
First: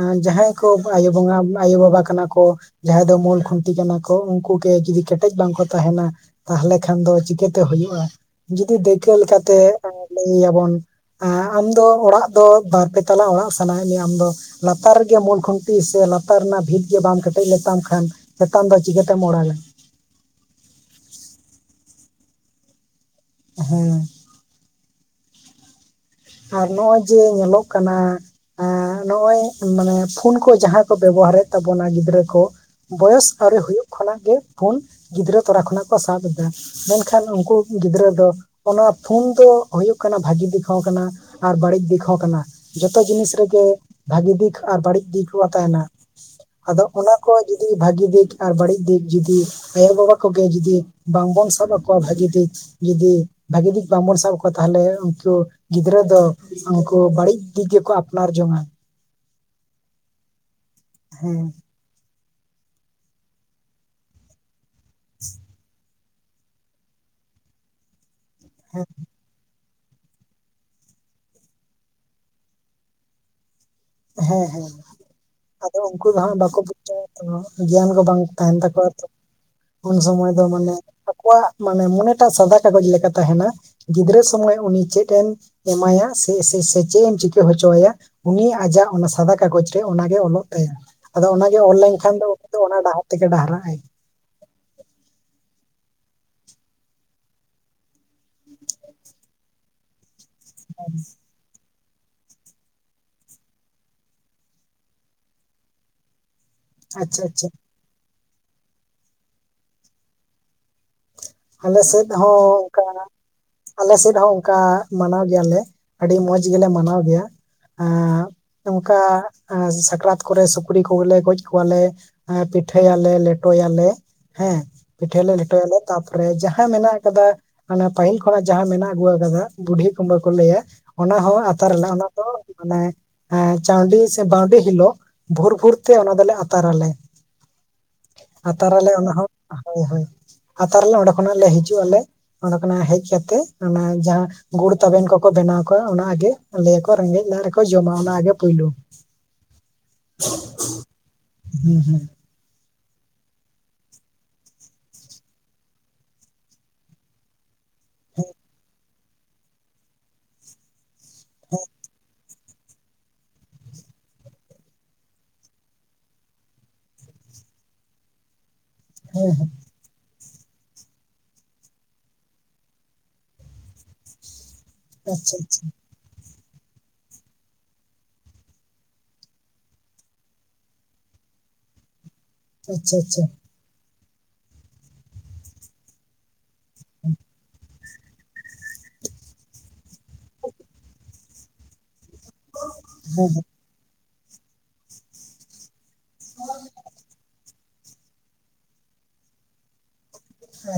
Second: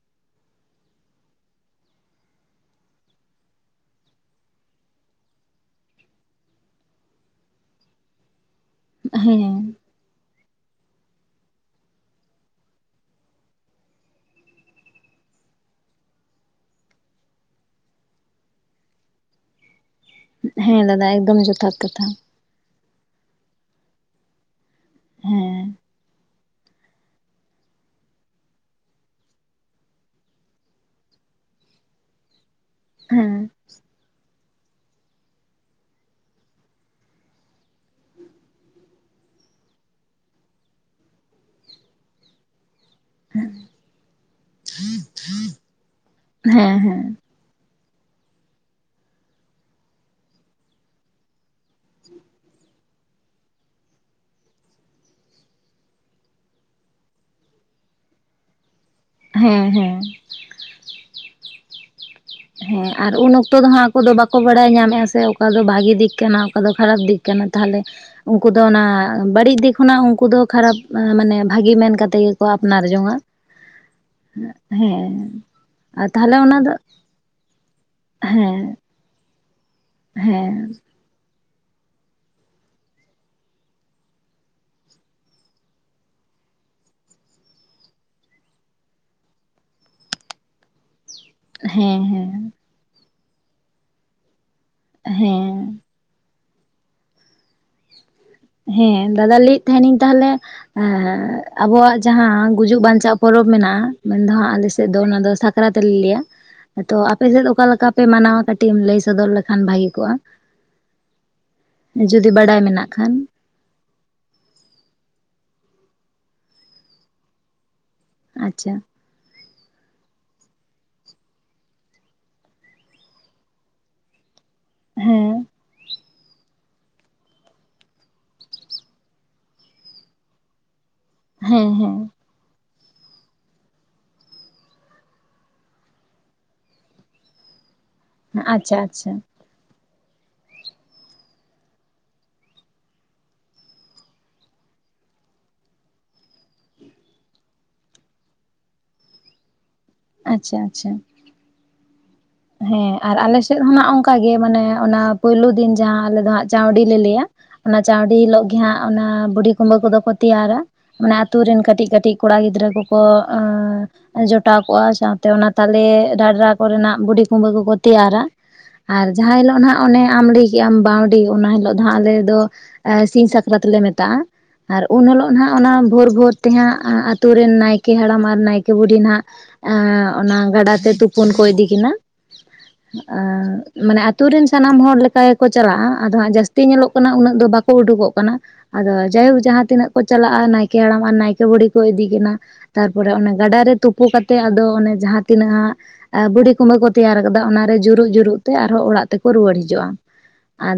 Speaker 1: ᱮᱸ ᱡᱟᱦᱟᱸᱭ ᱠᱚ ᱟᱭᱳ ᱵᱚᱸᱜᱟ ᱟᱭᱳᱼᱵᱟᱵᱟ ᱠᱟᱱᱟ ᱠᱚ᱾ ᱡᱟᱦᱟᱸᱭ ᱫᱚ ᱢᱩᱞ ᱠᱷᱩᱱᱴᱤ ᱠᱟᱱᱟ ᱠᱚ ᱩᱱᱠᱩ ᱜᱮ ᱡᱩᱫᱤ ᱠᱮᱴᱮᱡ ᱵᱟᱝ ᱠᱚ ᱛᱟᱦᱮᱱᱟ᱾ ᱛᱟᱦᱚᱞᱮ ᱠᱷᱟᱱ ᱫᱚ ᱪᱤᱠᱟᱹᱛᱮ ᱦᱩᱭᱩᱜᱼᱟ ᱡᱩᱫᱤ ᱫᱟᱹᱭᱠᱟᱹ
Speaker 2: ᱦᱮᱸ
Speaker 1: ᱞᱮᱠᱟᱛᱮ ᱞᱟᱹᱭᱟᱵᱚᱱ, ᱮᱸᱜ ᱟᱢ ᱫᱚ ᱚᱲᱟᱜ ᱫᱚ ᱵᱟᱨᱯᱮ ᱛᱟᱞᱟ ᱚᱲᱟᱜ ᱥᱟᱱᱟᱭᱮᱫ ᱢᱮᱭᱟ ᱟᱢ ᱫᱚ᱾ ᱞᱟᱛᱟᱨ ᱨᱮᱜᱮ ᱢᱩᱞ ᱠᱷᱩᱱᱴᱤ ᱥᱮ ᱞᱟᱛᱟᱨ ᱨᱮᱱᱟᱜ ᱵᱷᱤᱛ ᱜᱮ ᱵᱟᱢ ᱠᱮᱴᱮᱡ ᱞᱮᱛᱟᱢ ᱠᱷᱟᱱ? ᱪᱮᱛᱟᱱ ᱫᱚ ᱪᱤᱠᱟᱹᱛᱮᱢ ᱚᱲᱟᱜᱟ᱾
Speaker 2: ᱦᱮᱸ ᱫᱟᱫᱟ ᱮᱠᱫᱚᱢ ᱡᱚᱛᱷᱟᱛ ᱠᱟᱛᱷᱟ᱾
Speaker 1: ᱦᱮᱸ,
Speaker 2: ᱦᱮᱸ,
Speaker 1: ᱟᱨ ᱱᱚᱜᱼᱚᱭ ᱡᱮ ᱧᱮᱞᱚᱜ ᱠᱟᱱᱟ? ᱮᱸᱜ ᱱᱚᱜᱼᱚᱭ ᱢᱟᱱᱮ ᱯᱷᱳᱱ ᱠᱚ ᱡᱟᱦᱟᱸ ᱠᱚ ᱵᱮᱵᱚᱦᱟᱨᱮᱫ ᱛᱟᱵᱚᱱᱟ ᱜᱤᱫᱽᱨᱟᱹ ᱠᱚ, ᱵᱚᱭᱚᱥ
Speaker 2: ᱦᱮᱸ
Speaker 1: ᱟᱹᱣᱨᱤ ᱦᱩᱭᱩᱜ ᱠᱷᱚᱱᱟᱜ ᱜᱮ ᱯᱷᱳᱱ ᱜᱤᱫᱽᱨᱟᱹ ᱛᱚᱨᱟ ᱠᱷᱚᱱᱟᱜ ᱠᱚ ᱥᱟᱵ ᱮᱫᱟ᱾ ᱢᱮᱱᱠᱷᱟᱱ ᱩᱱᱠᱩ ᱜᱤᱫᱽᱨᱟᱹ ᱫᱚ ᱚᱱᱟ ᱯᱷᱩᱱ ᱫᱚ ᱦᱩᱭᱩᱜ ᱠᱟᱱᱟ ᱵᱷᱟᱹᱜᱤ ᱫᱤᱠ ᱦᱚᱸ ᱠᱟᱱᱟ᱾ ᱟᱨ ᱵᱟᱹᱲᱤᱡ ᱫᱤᱠ ᱦᱚᱸ ᱠᱟᱱᱟ᱾ ᱡᱷᱚᱛᱚ ᱡᱤᱱᱤᱥ ᱨᱮᱜᱮ ᱵᱷᱟᱹᱜᱤ ᱫᱤᱠ ᱟᱨ ᱵᱟᱹᱲᱤᱡ ᱫᱤᱠ ᱠᱚᱦᱚᱸ ᱛᱟᱦᱮᱱᱟ
Speaker 2: ᱦᱮᱸ
Speaker 1: ᱟᱫᱚ
Speaker 2: ᱦᱮᱸ
Speaker 1: ᱚᱱᱟ ᱟᱠᱚᱣᱟᱜ ᱡᱩᱫᱤ ᱵᱷᱟᱜᱤ ᱫᱤᱠ ᱟᱨ ᱵᱟᱹᱲᱤᱡ ᱫᱤᱠ ᱡᱩᱫᱤ, ᱟᱭᱳᱼᱵᱟᱵᱟ ᱠᱚᱜᱮ ᱡᱩᱫᱤ ᱵᱟᱝᱵᱚᱱ ᱥᱟᱵ ᱟᱠᱚᱣᱟ ᱵᱷᱟᱹᱜᱤ ᱫᱤᱠ, ᱡᱩᱫᱤ ᱵᱷᱟᱜᱤ ᱫᱤᱠ ᱵᱟᱝᱵᱚᱱ ᱥᱟᱵ ᱟᱠᱚᱣᱟ ᱛᱟᱦᱚᱞᱮ ᱩᱱᱠᱩ ᱜᱤᱫ ᱜᱤᱫᱽᱨᱟᱹ ᱫᱚ ᱩᱱᱠᱩ ᱵᱟᱹᱲᱤᱡ ᱫᱤᱠ ᱜᱮᱠᱚ ᱟᱯᱱᱟᱨ ᱡᱚᱝ-ᱟ᱾
Speaker 2: ᱦᱮᱸ ᱦᱮᱸ᱾
Speaker 1: ᱦᱮᱸ᱾
Speaker 2: ᱦᱮᱸ ᱟᱨ ᱩᱱ ᱚᱠᱛᱚ ᱫᱚ ᱦᱟᱸᱜ ᱟᱠᱚ ᱫᱚ ᱵᱟᱠᱚ ᱵᱟᱲᱟᱭ ᱧᱟᱢᱮᱫᱼᱟ ᱥᱮ ᱚᱠᱟ ᱫᱚ ᱵᱷᱟᱜᱤ ᱫᱤᱠ ᱠᱟᱱᱟ᱾ ᱚᱠᱟ ᱫᱚ ᱠᱷᱟᱨᱟᱯ ᱫᱤᱠ ᱠᱟᱱᱟ ᱛᱟᱦᱚᱞᱮ ᱩᱱᱠᱩ ᱫᱚ ᱚᱱᱟ
Speaker 1: ᱦᱮᱸ
Speaker 2: ᱟᱸ ᱵᱟᱹᱲᱤᱡ ᱫᱤᱠ ᱦᱚᱸ ᱱᱟᱜ ᱩᱱᱠᱩ ᱫᱚ ᱠᱷᱟᱨᱟᱯ ᱢᱟᱱᱮ ᱵᱷᱟᱜᱤ ᱢᱮᱱ ᱠᱟᱛᱮᱫ ᱜᱮᱠᱚ ᱟᱯᱱᱟᱨ ᱡᱚᱝᱼᱟ᱾ ᱦᱮᱸᱜ ᱦᱮᱸ
Speaker 1: ᱟᱫᱚ
Speaker 2: ᱟᱨ
Speaker 1: ᱩᱱᱠᱩ ᱫᱚ
Speaker 2: ᱛᱟᱦᱚᱞᱮ
Speaker 1: ᱦᱟᱸᱜ
Speaker 2: ᱚᱱᱟ
Speaker 1: ᱵᱟᱠᱚ
Speaker 2: ᱫᱚ,
Speaker 1: ᱵᱩᱡᱟ ᱛᱚ ᱜᱮᱭᱟᱱ ᱠᱚ ᱵᱟᱝ ᱛᱟᱦᱮᱱ
Speaker 2: ᱦᱮᱸ
Speaker 1: ᱛᱟᱠᱚᱣᱟ ᱛᱚ, ᱩᱱ ᱥᱚᱢᱚᱭ ᱫᱚ
Speaker 2: ᱦᱮᱸ
Speaker 1: ᱢᱟᱱᱮ, ᱟᱠᱚᱣᱟᱜ ᱢᱟᱱᱮ ᱢᱚᱱᱮᱴᱟᱜ ᱥᱟᱫᱟ ᱠᱟᱜᱚᱡᱽ ᱞᱮᱠᱟ ᱛᱟᱦᱮᱱᱟ ᱜᱤᱫᱽᱨᱟᱹ ᱥᱚᱢᱚᱭ ᱩᱱᱤ ᱪᱮᱫ ᱮᱢ ᱮᱢᱟᱭᱟ ᱥᱮ ᱥᱮᱥᱮ ᱥᱮ ᱪᱮᱫ ᱮᱢ ᱪᱤᱠᱟᱹ ᱦᱚᱪᱚ ᱟᱭᱟ ᱩᱱᱤ ᱟᱡᱟᱜ ᱚᱱᱟ ᱥᱟᱫᱟ ᱠᱟᱜᱚᱡᱽ ᱨᱮ ᱚᱱᱟᱜᱮ ᱚᱞᱚᱜ ᱛᱟᱭᱟ ᱟᱫᱚ ᱚᱱᱟᱜᱮ ᱚᱞ
Speaker 2: ᱦᱮᱸ
Speaker 1: ᱞᱮᱱᱠᱷᱟᱱ ᱫᱚ
Speaker 2: ᱦᱮᱸ
Speaker 1: ᱩᱱᱤ ᱫᱚ ᱚᱱᱟ ᱰᱟᱦᱟᱨ ᱛᱮᱜᱮ ᱰᱟᱦᱟᱨᱟᱜ ᱟᱭ᱾
Speaker 2: ᱦᱮᱸ, ᱦᱮᱸ ᱫᱟᱫᱟ ᱞᱟᱹᱭᱮᱫ ᱛᱟᱦᱮᱱᱤᱧ ᱛᱟᱦᱞᱮ ᱮᱸ ᱟᱵᱚᱣᱟᱜ ᱡᱟᱦᱟᱸ ᱜᱩᱡᱩᱜ ᱵᱟᱧᱪᱟᱜ ᱯᱚᱨᱚᱵᱽ ᱢᱮᱱᱟᱜᱼᱟ ᱢᱮᱱ ᱫᱚ ᱦᱟᱸᱜ ᱟᱞᱮᱥᱮᱫ ᱫᱚ ᱚᱱᱟ ᱫᱚ ᱥᱟᱠᱨᱟᱛ ᱞᱮ ᱞᱮᱭᱟ᱾ ᱛᱚ
Speaker 1: ᱟᱪᱪᱷᱟ
Speaker 2: ᱟᱯᱮ ᱥᱮᱫ
Speaker 1: ᱟᱪᱪᱷᱟ
Speaker 2: ᱚᱠᱟ ᱞᱮᱠᱟ ᱯᱮ ᱢᱟᱱᱟᱣᱟ ᱠᱟᱹᱴᱤᱡ ᱮᱢ ᱞᱟᱹᱭ ᱥᱚᱫᱚᱨ ᱞᱮᱠᱷᱟᱱ ᱵᱷᱟᱜᱤ ᱠᱚᱜᱼᱟ᱾
Speaker 1: ᱟᱞᱮ ᱥᱮᱫ
Speaker 2: ᱡᱩᱫᱤ
Speaker 1: ᱦᱚᱸ
Speaker 2: ᱵᱟᱰᱟᱭ
Speaker 1: ᱚᱱᱠᱟ
Speaker 2: ᱢᱮᱱᱟᱜ ᱠᱷᱟᱱ?
Speaker 1: ᱟᱞᱮ ᱥᱮᱫ ᱦᱚᱸ ᱚᱱᱠᱟ ᱢᱟᱱᱟᱣ ᱜᱮᱭᱟᱞᱮ ᱟᱹᱰᱤ ᱢᱚᱸᱡᱽ ᱜᱮᱞᱮ ᱢᱟᱱᱟᱣ ᱜᱮᱭᱟ ᱟᱸ
Speaker 2: ᱟᱪᱪᱷᱟ
Speaker 1: ᱱᱚᱝᱠᱟ ᱟᱸ ᱥᱟᱠᱨᱟᱛ ᱠᱚᱨᱮ ᱥᱩᱠᱨᱤ ᱠᱚᱜᱮᱞᱮ ᱜᱚᱡ ᱠᱚᱣᱟᱞᱮ ᱟᱸ ᱯᱤᱴᱷᱟᱹᱭᱟᱞᱮ ᱞᱮᱴᱚᱭᱟᱞᱮ᱾ ᱦᱮᱸ ᱯᱤᱴᱟᱹᱭ ᱟᱞᱮ
Speaker 2: ᱦᱮᱸ
Speaker 1: ᱞᱮᱴᱚᱭ ᱟᱞᱮ ᱛᱟᱯ ᱛᱟᱯᱚᱨᱮ ᱡᱟᱦᱟᱸ ᱢᱮᱱᱟᱜ ᱠᱟᱫᱟ ᱦᱟᱱᱟ ᱞᱟᱹᱦᱤᱞ ᱠᱷᱚᱱᱟᱜ ᱡᱟᱦᱟᱸ ᱢᱮᱱᱟᱜ ᱟᱹᱜᱩ ᱟᱠᱟᱫᱟ ᱵᱩᱰᱷᱤ ᱠᱩᱢᱵᱟᱹ ᱠᱚ ᱞᱟᱹᱭᱟ, ᱚᱱᱟ ᱦᱚᱸ
Speaker 2: ᱦᱮᱸ
Speaker 1: ᱟᱛᱟᱨᱟᱞᱮ ᱚᱱᱟ
Speaker 2: ᱦᱮᱸ
Speaker 1: ᱫᱚ, ᱢᱟᱱᱮ ᱮᱸ ᱪᱟᱣᱰᱤ ᱥᱮ ᱵᱟᱣᱰᱤ ᱦᱤᱞᱳᱜ ᱵᱷᱳᱨ ᱵᱷᱳᱨ ᱛᱮ ᱚᱱᱟ ᱫᱚᱞᱮ ᱟᱛᱟᱨᱟᱞᱮ᱾
Speaker 2: [inaudible]
Speaker 1: ᱟᱨ
Speaker 2: ᱟᱪᱪᱷᱟ
Speaker 1: ᱛᱟᱨᱟᱞᱮ
Speaker 2: ᱟᱪᱪᱷᱟ
Speaker 1: ᱚᱱᱟ ᱦᱚᱸ ᱦᱳᱭ ᱦᱳᱭ ᱾ ᱟᱛᱟᱨᱟᱞᱮ ᱚᱸᱰᱮ ᱠᱷᱚᱱᱟᱜ ᱞᱮ ᱦᱤᱡᱩᱜ ᱟᱞᱮ ᱚᱸᱰᱮ ᱠᱷᱚᱱᱟᱜ ᱦᱮᱡ ᱠᱟᱛᱮ ᱚᱱᱟ ᱡᱟᱦᱟᱸ, ᱜᱩᱲ ᱛᱟᱵᱮᱱ ᱠᱚᱠᱚ ᱵᱮᱱᱟᱣ ᱠᱟᱜᱼᱟ ᱚᱱᱟ ᱜᱮ ᱞᱟᱹᱭᱟᱠᱚ ᱨᱮᱸᱜᱮᱡ ᱞᱟᱡ ᱨᱮᱠᱚ ᱡᱚᱢᱟ ᱚᱱᱟ ᱜᱮ ᱯᱩᱭᱞᱩ ᱾
Speaker 2: ᱟᱪᱪᱷᱟ ᱟᱪᱪᱷᱟ
Speaker 1: ᱦᱩᱸ ᱦᱩᱸᱻ
Speaker 2: ᱦᱮᱸ ᱟᱨ ᱟᱞᱮᱥᱮᱫ ᱦᱚᱸ ᱱᱷᱟᱜ ᱚᱱᱠᱟ ᱜᱮ ᱢᱟᱱᱮ ᱚᱱᱟ ᱯᱩᱭᱞᱩ ᱫᱤᱱ ᱡᱟᱦᱟᱸ ᱟᱞᱮ ᱫᱚ ᱦᱟᱸᱜ ᱪᱟᱹᱣᱰᱤ ᱞᱮ ᱞᱟᱹᱭᱟ ᱾ ᱚᱱᱟ ᱪᱟᱶᱰᱤ ᱦᱤᱞᱳᱜ ᱜᱮᱦᱟᱸᱜ ᱚᱱᱟ ᱵᱩᱰᱷᱤ ᱠᱩᱢᱵᱟᱹ ᱠᱚᱫᱚ ᱠᱚ ᱛᱮᱭᱟᱨᱟ ᱢᱟᱱᱮ ᱟᱹᱛᱩ ᱨᱤᱱ ᱠᱟᱹᱴᱤᱡ ᱠᱟᱹᱴᱤᱡ, ᱠᱚᱲᱟ ᱜᱤᱫᱽᱨᱟᱹ ᱠᱚᱠᱚ ᱮᱸᱻ ᱡᱚᱴᱟᱣ ᱠᱚᱜᱼᱟ ᱥᱟᱶᱛᱮ ᱚᱱᱟ ᱛᱟᱞᱮ ᱰᱷᱟᱰᱨᱟ ᱠᱚᱨᱮᱱᱟᱜ ᱵᱩᱰᱷᱤ ᱠᱩᱢᱵᱟᱹ ᱠᱚᱠᱚ ᱛᱮᱭᱟᱨᱟ ᱟᱨ
Speaker 1: ᱦᱮᱸ
Speaker 2: ᱡᱟᱦᱟᱸ
Speaker 1: ᱦᱮᱸ
Speaker 2: ᱦᱤᱞᱚᱜ ᱱᱷᱟᱜ, ᱚᱱᱮ ᱟᱢ ᱞᱟᱹᱭ ᱠᱮᱜ ᱟᱢ ᱵᱟᱺᱣᱰᱤ ᱚᱱᱟ ᱦᱤᱞᱚᱜ ᱫᱚ ᱦᱟᱸᱜ ᱟᱞᱮ ᱫᱚ ᱥᱤᱧ ᱥᱟᱠᱨᱟᱛ ᱞᱮ ᱢᱮᱛᱟᱜᱼᱟ ᱾ ᱟᱨ ᱩᱱ ᱦᱤᱞᱚᱜ
Speaker 1: ᱟᱪᱪᱷᱟ
Speaker 2: ᱱᱷᱟᱜ
Speaker 1: ᱟᱪᱪᱷᱟ
Speaker 2: ᱚᱱᱟ ᱵᱷᱳᱨ ᱵᱷᱳᱨ ᱛᱮᱦᱟᱸᱜ ᱟᱹᱛᱳ ᱨᱮᱱ ᱱᱟᱭᱠᱮ ᱦᱟᱲᱟᱢ ᱟᱨ ᱱᱟᱭᱠᱮ ᱵᱩᱰᱷᱤ ᱱᱷᱟᱜ, ᱮᱸᱻ ᱚᱱᱟ ᱜᱟᱰᱟᱛᱮ ᱛᱩᱯᱩᱱ ᱠᱚ ᱤᱫᱤᱠᱤᱱᱟ ᱾
Speaker 1: ᱟᱪᱪᱷᱟ ᱟᱪᱪᱷᱟ
Speaker 2: ᱮᱸᱻ ᱢᱟᱱᱮ ᱟᱹᱛᱩ ᱨᱮᱱ ᱥᱟᱱᱟᱢ ᱦᱚᱲ ᱞᱮᱠᱟ ᱜᱮᱠᱚ ᱪᱟᱞᱟᱜᱼᱟ ᱟᱫᱚ ᱦᱟᱸᱜ ᱡᱟᱹᱥ ᱛᱤ ᱧᱮᱞᱚᱜ ᱠᱟᱱᱟ ᱩᱱᱟᱹᱜ ᱫᱚ [unintelligible] ᱠᱚ ᱩᱰᱩᱠᱚᱜ ᱠᱟᱱᱟ ᱟᱫᱚ ᱡᱟᱭᱦᱳᱠ ᱡᱟᱦᱟᱸ ᱛᱤᱱᱟᱹᱜ ᱠᱚ ᱪᱟᱞᱟᱜᱼᱟ ᱱᱟᱭᱠᱮ ᱦᱟᱲᱟᱢ ᱟᱨ ᱱᱟᱭᱠᱮ ᱵᱩᱰᱷᱤ ᱠᱚ ᱤᱫᱤᱠᱤᱱᱟ ᱾ ᱛᱟᱨᱯᱚᱨᱮ
Speaker 1: ᱦᱮᱸ
Speaker 2: ᱚᱱᱮ
Speaker 1: ᱦᱮᱸ
Speaker 2: ᱜᱟᱰᱟᱨᱮ ᱛᱩᱯᱩ ᱠᱟᱛᱮ ᱟᱫᱚ ᱚᱱᱮ ᱡᱟᱦᱟᱸ ᱛᱤᱱᱟᱹᱜ ᱦᱟᱸᱜ ᱵᱩᱰᱷᱤ ᱠᱩᱢᱵᱟᱹ ᱠᱚ, ᱛᱮᱭᱟᱨ ᱟᱠᱟᱫᱟ ᱚᱱᱟᱨᱮ ᱡᱩᱨᱩᱜ ᱡᱩᱨᱩᱜ ᱛᱮ ᱟᱨᱦᱚᱸ ᱚᱲᱟᱜ ᱛᱮᱠᱚ ᱨᱩᱣᱟᱹᱲ ᱦᱤᱡᱩᱜᱼᱟ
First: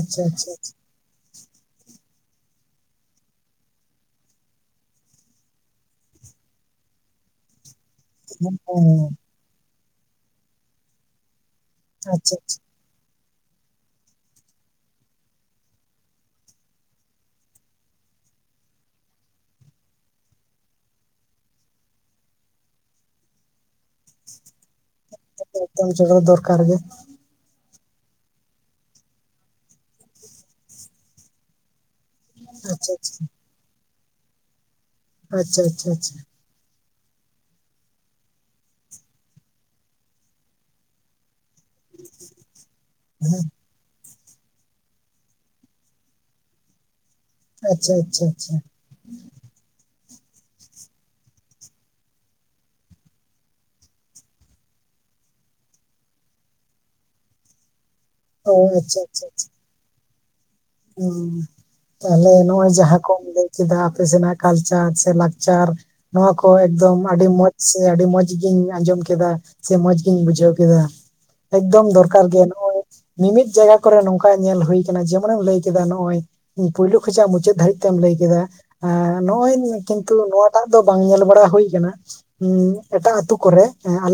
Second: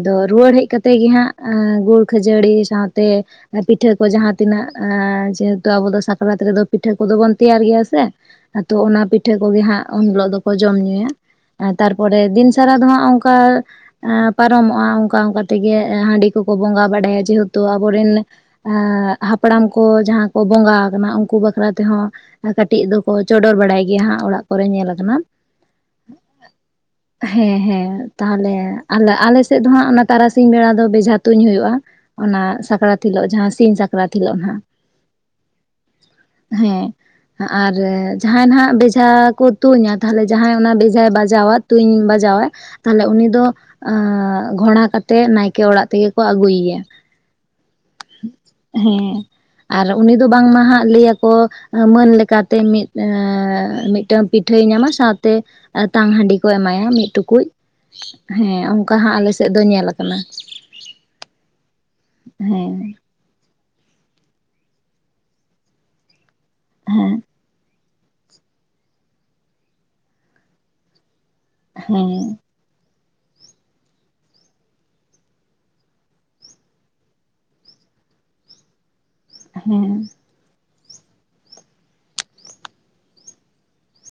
Speaker 1: ᱟᱪᱪᱷᱟ ᱟᱪᱪᱷᱟ ᱟᱪᱪᱷᱟ
Speaker 2: ᱨᱩᱣᱟᱹᱲ ᱦᱮᱡ ᱠᱟᱛᱮ ᱾ ᱛᱮᱜᱮ ᱦᱟᱸᱜ ᱜᱩᱲ ᱠᱷᱟᱹᱡᱟᱹᱲᱤ ᱥᱟᱶᱛᱮ, ᱯᱤᱴᱷᱟᱹ ᱠᱚ ᱡᱟᱦᱟᱸ ᱛᱤᱱᱟᱹᱜ ᱡᱮᱦᱮᱛᱩ ᱟᱵᱚ ᱫᱚ ᱥᱟᱠᱨᱟᱛ ᱨᱮᱫᱚ ᱯᱤᱴᱷᱟᱹ ᱠᱚᱫᱚ ᱵᱚᱱ ᱛᱮᱭᱟᱨ ᱜᱮᱭᱟ ᱥᱮ
Speaker 1: ᱦᱮᱸ
Speaker 2: ᱾ ᱛᱚ ᱚᱱᱟ
Speaker 1: ᱦᱮᱸ
Speaker 2: ᱯᱤᱴᱷᱟᱹ ᱠᱚᱜᱮ ᱦᱟᱸᱜ ᱩᱱ ᱦᱤᱞᱚᱜ ᱫᱚᱠᱚ ᱡᱚᱢ ᱧᱩᱭᱟ ᱾ ᱛᱟᱨᱯᱚᱨᱮ
Speaker 1: ᱟᱪᱪᱷᱟ
Speaker 2: ᱫᱤᱱ
Speaker 1: ᱟᱪᱪᱷᱟ
Speaker 2: ᱥᱟᱨᱟ ᱫᱚ ᱦᱟᱸᱜ ᱚᱱᱠᱟ, ᱟᱸᱻ ᱯᱟᱨᱚᱢᱚᱜᱼᱟ ᱚᱱᱠᱟ ᱚᱱᱠᱟ ᱛᱮᱜᱮ ᱦᱟᱺᱰᱤ ᱠᱚᱠᱚ ᱵᱚᱸᱜᱟ ᱵᱟᱲᱟᱭᱟ ᱡᱮᱦᱮᱛᱩ ᱟᱵᱚᱨᱮᱱ, ᱟᱸᱻ ᱦᱟᱯᱲᱟᱢ ᱠᱚ ᱡᱟᱦᱟᱸ ᱠᱚ ᱵᱚᱸᱜᱟ ᱟᱠᱟᱱᱟ ᱩᱱᱠᱩ ᱵᱟᱠᱷᱨᱟ ᱛᱮᱦᱚᱸ, ᱠᱟᱹᱴᱤᱡ ᱫᱚᱠᱚ ᱪᱚᱰᱚᱨ ᱵᱟᱲᱟᱭ ᱜᱮᱭᱟ ᱦᱟᱸᱜ ᱚᱲᱟᱜ ᱠᱚᱨᱮ ᱧᱮᱞ ᱟᱠᱟᱱᱟ ᱾
Speaker 1: [unintelligible] ᱪᱚᱰᱚᱨ ᱫᱚᱨᱠᱟᱨ ᱜᱮ ᱾
Speaker 2: ᱦᱮᱸ ᱦᱮᱸ ᱛᱟᱦᱚᱞᱮ ᱟᱞᱮ ᱟᱞᱮ ᱥᱮᱫ ᱫᱚ ᱦᱟᱸᱜ ᱚᱱᱟ ᱛᱟᱨᱟᱥᱤᱧ ᱵᱮᱲᱟ ᱫᱚ ᱵᱮᱡᱷᱟ ᱛᱩᱧ ᱦᱩᱭᱩᱜᱼᱟ ᱾ ᱚᱱᱟ
Speaker 1: ᱟᱪᱪᱷᱟ ᱟᱪᱪᱷᱟ
Speaker 2: ᱥᱟᱠᱨᱟᱛ ᱦᱤᱞᱚᱜ ᱡᱟᱦᱟᱸ ᱥᱤᱧ ᱥᱟᱠᱨᱟᱛ ᱦᱤᱞᱚᱜ ᱦᱟᱸᱜ ᱾
Speaker 1: ᱟᱪᱪᱷᱟ ᱟᱪᱪᱷᱟ ᱟᱪᱪᱷᱟ ᱾
Speaker 2: ᱦᱮᱸ ᱟᱨ ᱡᱟᱦᱟᱸᱭ ᱱᱷᱟᱜ ᱵᱮᱡᱷᱟ ᱠᱚ ᱛᱩᱧᱟ ᱛᱟᱦᱚᱞᱮ ᱡᱟᱦᱟᱸᱭ, ᱚᱱᱟ ᱵᱮᱡᱷᱟᱭ ᱵᱟᱡᱟᱣᱟ ᱛᱩᱧ ᱵᱟᱡᱟᱣᱟᱭ ᱛᱟᱦᱞᱮ ᱩᱱᱤ ᱫᱚ,
Speaker 1: ᱦᱮᱸ
Speaker 2: ᱟᱸᱻ ᱜᱷᱚᱲᱟ ᱠᱟᱛᱮᱜ ᱱᱟᱭᱠᱮ ᱚᱲᱟᱜ ᱛᱮᱜᱮ ᱠᱚ ᱟᱹᱜᱩᱭᱮᱭᱟ ᱾
Speaker 1: ᱟᱪᱪᱷᱟ ᱟᱪᱪᱷᱟ ᱟᱪᱪᱷᱟ
Speaker 2: ᱦᱮᱸ ᱟᱨ ᱩᱱᱤ ᱫᱚ ᱵᱟᱝᱢᱟ ᱦᱟᱸᱜ ᱞᱟᱹᱭ ᱟᱠᱚ, ᱢᱟᱹᱱ ᱞᱮᱠᱟᱛᱮ ᱢᱤᱫ ᱟᱸᱻ ᱢᱤᱫᱴᱟᱹᱱ ᱯᱤᱴᱷᱟᱹᱭ ᱧᱟᱢᱟ ᱥᱟᱶᱼᱼ ᱛᱮ ᱛᱟᱝ ᱦᱟᱺᱰᱤ ᱠᱚ ᱮᱢᱟᱭᱟ ᱢᱤᱫ ᱴᱩᱠᱩᱡ
Speaker 1: ᱚ
Speaker 2: ᱦᱮᱸ ᱚᱱᱠᱟ ᱦᱟᱸᱜ ᱟᱞᱮᱥᱮᱫ ᱫᱚ ᱧᱮᱞ ᱟᱠᱟ ᱠᱟᱱᱟ ᱾
Speaker 1: ᱦᱩᱸᱻ ᱛᱟᱦᱚᱞᱮ ᱱᱚᱜᱼᱚᱭ
Speaker 2: ᱦᱮᱸ
Speaker 1: ᱡᱟᱦᱟᱸ, ᱠᱚᱢ ᱞᱟᱹᱭ ᱠᱮᱫᱟ ᱟᱯᱮ ᱥᱮᱱᱟᱜ ᱠᱟᱞᱪᱟᱨ ᱥᱮ ᱞᱟᱠᱪᱟᱨ ᱱᱚᱣᱟ ᱠᱚ ᱮᱠᱫᱚᱢ
Speaker 2: ᱦᱮᱸ
Speaker 1: ᱟᱹᱰᱤ ᱢᱚᱡᱽ, ᱥᱮ ᱟᱹᱰᱤ ᱢᱚᱸᱡᱽ ᱜᱤᱧ ᱟᱸᱡᱚᱢ ᱠᱮᱫᱟ ᱥᱮ ᱢᱚᱸᱡᱽ ᱜᱤᱧ ᱵᱩᱡᱷᱟᱹᱣ ᱠᱮᱫᱟ ᱾ ᱮᱠᱫᱚᱢ ᱫᱚᱨᱠᱟᱨ
Speaker 2: ᱦᱮᱸ
Speaker 1: ᱜᱮᱭᱟ ᱱᱚᱜᱼᱚᱭ ᱢᱤᱢᱤᱫ ᱡᱟᱭᱜᱟ ᱠᱚᱨᱮ ᱱᱚᱝᱠᱟ ᱧᱮᱞ ᱦᱩᱭ ᱟᱠᱟᱱᱟ ᱡᱮᱢᱚᱱ ᱮᱢ ᱞᱟᱹᱭ ᱠᱮ ᱠᱮᱫᱟ ᱱᱚᱜᱼᱚᱭ ᱯᱩᱭᱞᱩ ᱠᱷᱚᱡᱟᱜ ᱢᱩᱪᱟᱹᱫ ᱫᱷᱟᱹᱨᱤᱡ ᱛᱮᱢ ᱞᱟᱹᱭ ᱠᱮᱫᱟ ᱱᱚᱜᱼᱚᱭ
Speaker 2: ᱦᱮᱸ
Speaker 1: ᱠᱤᱱᱛᱩ ᱱᱚᱣᱟ, ᱱᱮᱛᱟᱨ ᱫᱚ ᱵᱟᱝ ᱧᱮᱞ ᱵᱟᱲᱟ ᱦᱩᱭ ᱟᱠᱟᱱᱟ ᱮᱴᱟᱜ ᱟᱹᱛᱩ ᱠᱚᱨᱮ ᱟᱞᱮ,